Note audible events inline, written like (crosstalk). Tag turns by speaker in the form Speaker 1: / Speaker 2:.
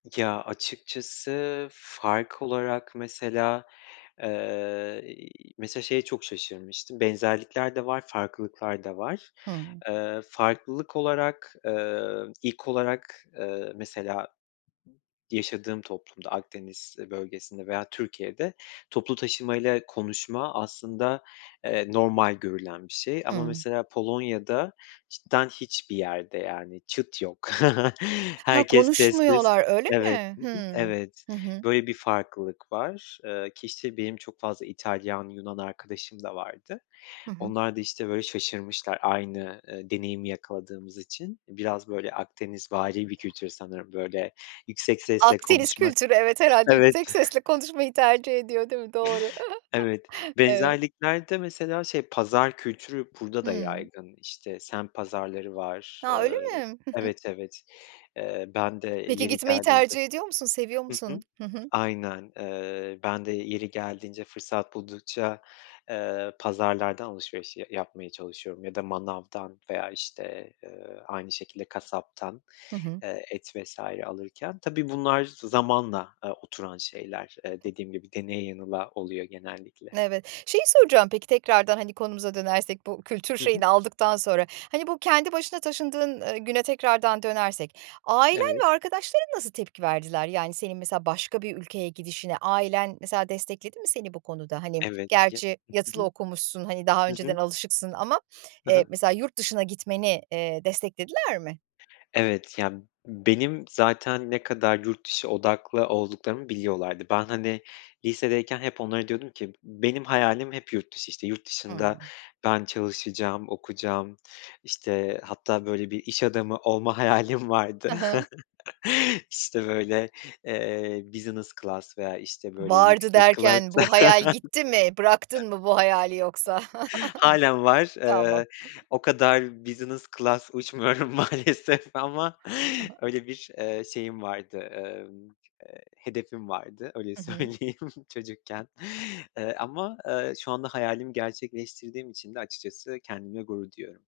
Speaker 1: Ya, açıkçası fark olarak mesela, eee, iii, mesela şeye çok şaşırmıştım. Benzerlikler de var, farklılıklar da var.
Speaker 2: Hımm.
Speaker 1: Iıı, farklılık olarak, ııı, ilk olarak, ııı, mesela yaşadığım toplumda Akdeniz bölgesinde veya Türkiye'de, toplu taşımayla konuşma aslında, eee, normal görülen bir şey ama
Speaker 2: Hımm.
Speaker 1: mesela Polonya'da cidden hiçbir yerde yani çıt yok. (chuckles)
Speaker 2: Ha,
Speaker 1: Herkes sessiz
Speaker 2: konuşmuyorlar, öyle
Speaker 1: Evet,
Speaker 2: mi?
Speaker 1: hı hı,
Speaker 2: Hımm,
Speaker 1: evet.
Speaker 2: hı hı.
Speaker 1: Böyle bir farklılık var. Iıı, ki işte benim çok fazla İtalyan, Yunan arkadaşım da vardı.
Speaker 2: Hı hı.
Speaker 1: Onlar da işte böyle şaşırmışlar aynı, ııı, deneyimi yakaladığımız için biraz böyle Akdenizvari bir kültür sanırım böyle yüksek sesle
Speaker 2: Akdeniz
Speaker 1: konuşmak
Speaker 2: kültürü, evet, herhâlde
Speaker 1: Evet.
Speaker 2: yüksek sesle konuşmayı tercih ediyor, değil mi? Doğru.
Speaker 1: Evet,
Speaker 2: (chuckles) Evet.
Speaker 1: benzerlikler de mesela şey, pazar kültürü burada da
Speaker 2: Hımm.
Speaker 1: yaygın. İşte, semt pazarları var,
Speaker 2: Ha, öyle
Speaker 1: ııı
Speaker 2: mi? Hı hı.
Speaker 1: Evet, evet, ııı, ben de
Speaker 2: Peki
Speaker 1: yeri
Speaker 2: gitmeyi
Speaker 1: geldiğinde
Speaker 2: tercih ediyor musun? Seviyor
Speaker 1: hı
Speaker 2: musun?
Speaker 1: hı,
Speaker 2: Hı hı.
Speaker 1: aynen. Iıı, ben de yeri geldiğince, fırsat buldukça, ııı, pazarlardan alışveriş ya yapmaya çalışıyorum ya da manavdan veya işte, ııı, aynı şekilde kasaptan,
Speaker 2: Hı hı.
Speaker 1: ııı, et vs. alırken. Tabii bunlar zamanla, ııı, oturan şeyler, ııı, dediğim gibi, deneye yanıla oluyor genellikle.
Speaker 2: Evet. Şeyi soracağım peki, tekrardan hani konumuza dönersek, bu kültür
Speaker 1: Hı hı.
Speaker 2: şeyini aldıktan sonra, hani, bu kendi başına taşındığın, ııı, güne tekrardan dönersek ailen
Speaker 1: Evet.
Speaker 2: ve arkadaşların nasıl tepki verdiler? Yani senin mesela başka bir ülkeye gidişine ailen, mesela, destekledi mi seni bu konuda? Hani
Speaker 1: Evet, ya,
Speaker 2: gerçi
Speaker 1: hı
Speaker 2: yatılı
Speaker 1: hı.
Speaker 2: okumuşsun, hani, daha
Speaker 1: Hı
Speaker 2: önceden
Speaker 1: hı.
Speaker 2: alışıksın ama,
Speaker 1: Hı
Speaker 2: eee,
Speaker 1: hı.
Speaker 2: mesela yurt dışına gitmeni, eee, desteklediler mi?
Speaker 1: Evet, ya benim zaten ne kadar yurt dışı odaklı olduklarımı biliyorlardı. Ben hani lisedeyken hep onlara diyordum ki benim hayalim hep yurt dışı işte yurt dışında
Speaker 2: Hıı.
Speaker 1: ben çalışacağım, okuyacağım işte hatta böyle bir iş adamı olma hayalim vardı.
Speaker 2: Hı hı.
Speaker 1: (chuckles) İşte böyle, eee business class veya işte, böyle
Speaker 2: "Vardı."
Speaker 1: yüksek class.
Speaker 2: derken bu hayal gitti mi, bıraktın mı bu hayali yoksa?
Speaker 1: (laughs) Hâlen
Speaker 2: (chuckles)
Speaker 1: var,
Speaker 2: Tamam.
Speaker 1: ııı, o kadar business class uçmuyorum maalesef ama
Speaker 2: (chuckles)
Speaker 1: öyle bir, ııı, şeyim vardı, ımm, ııı, hedefim vardı öyle
Speaker 2: Hı hı.
Speaker 1: söyleyeyim çocukken. Iıı, ama, ııı, şu anda hayalimi gerçekleştirdiğim için de açıkçası kendimle gurur duyuyorum.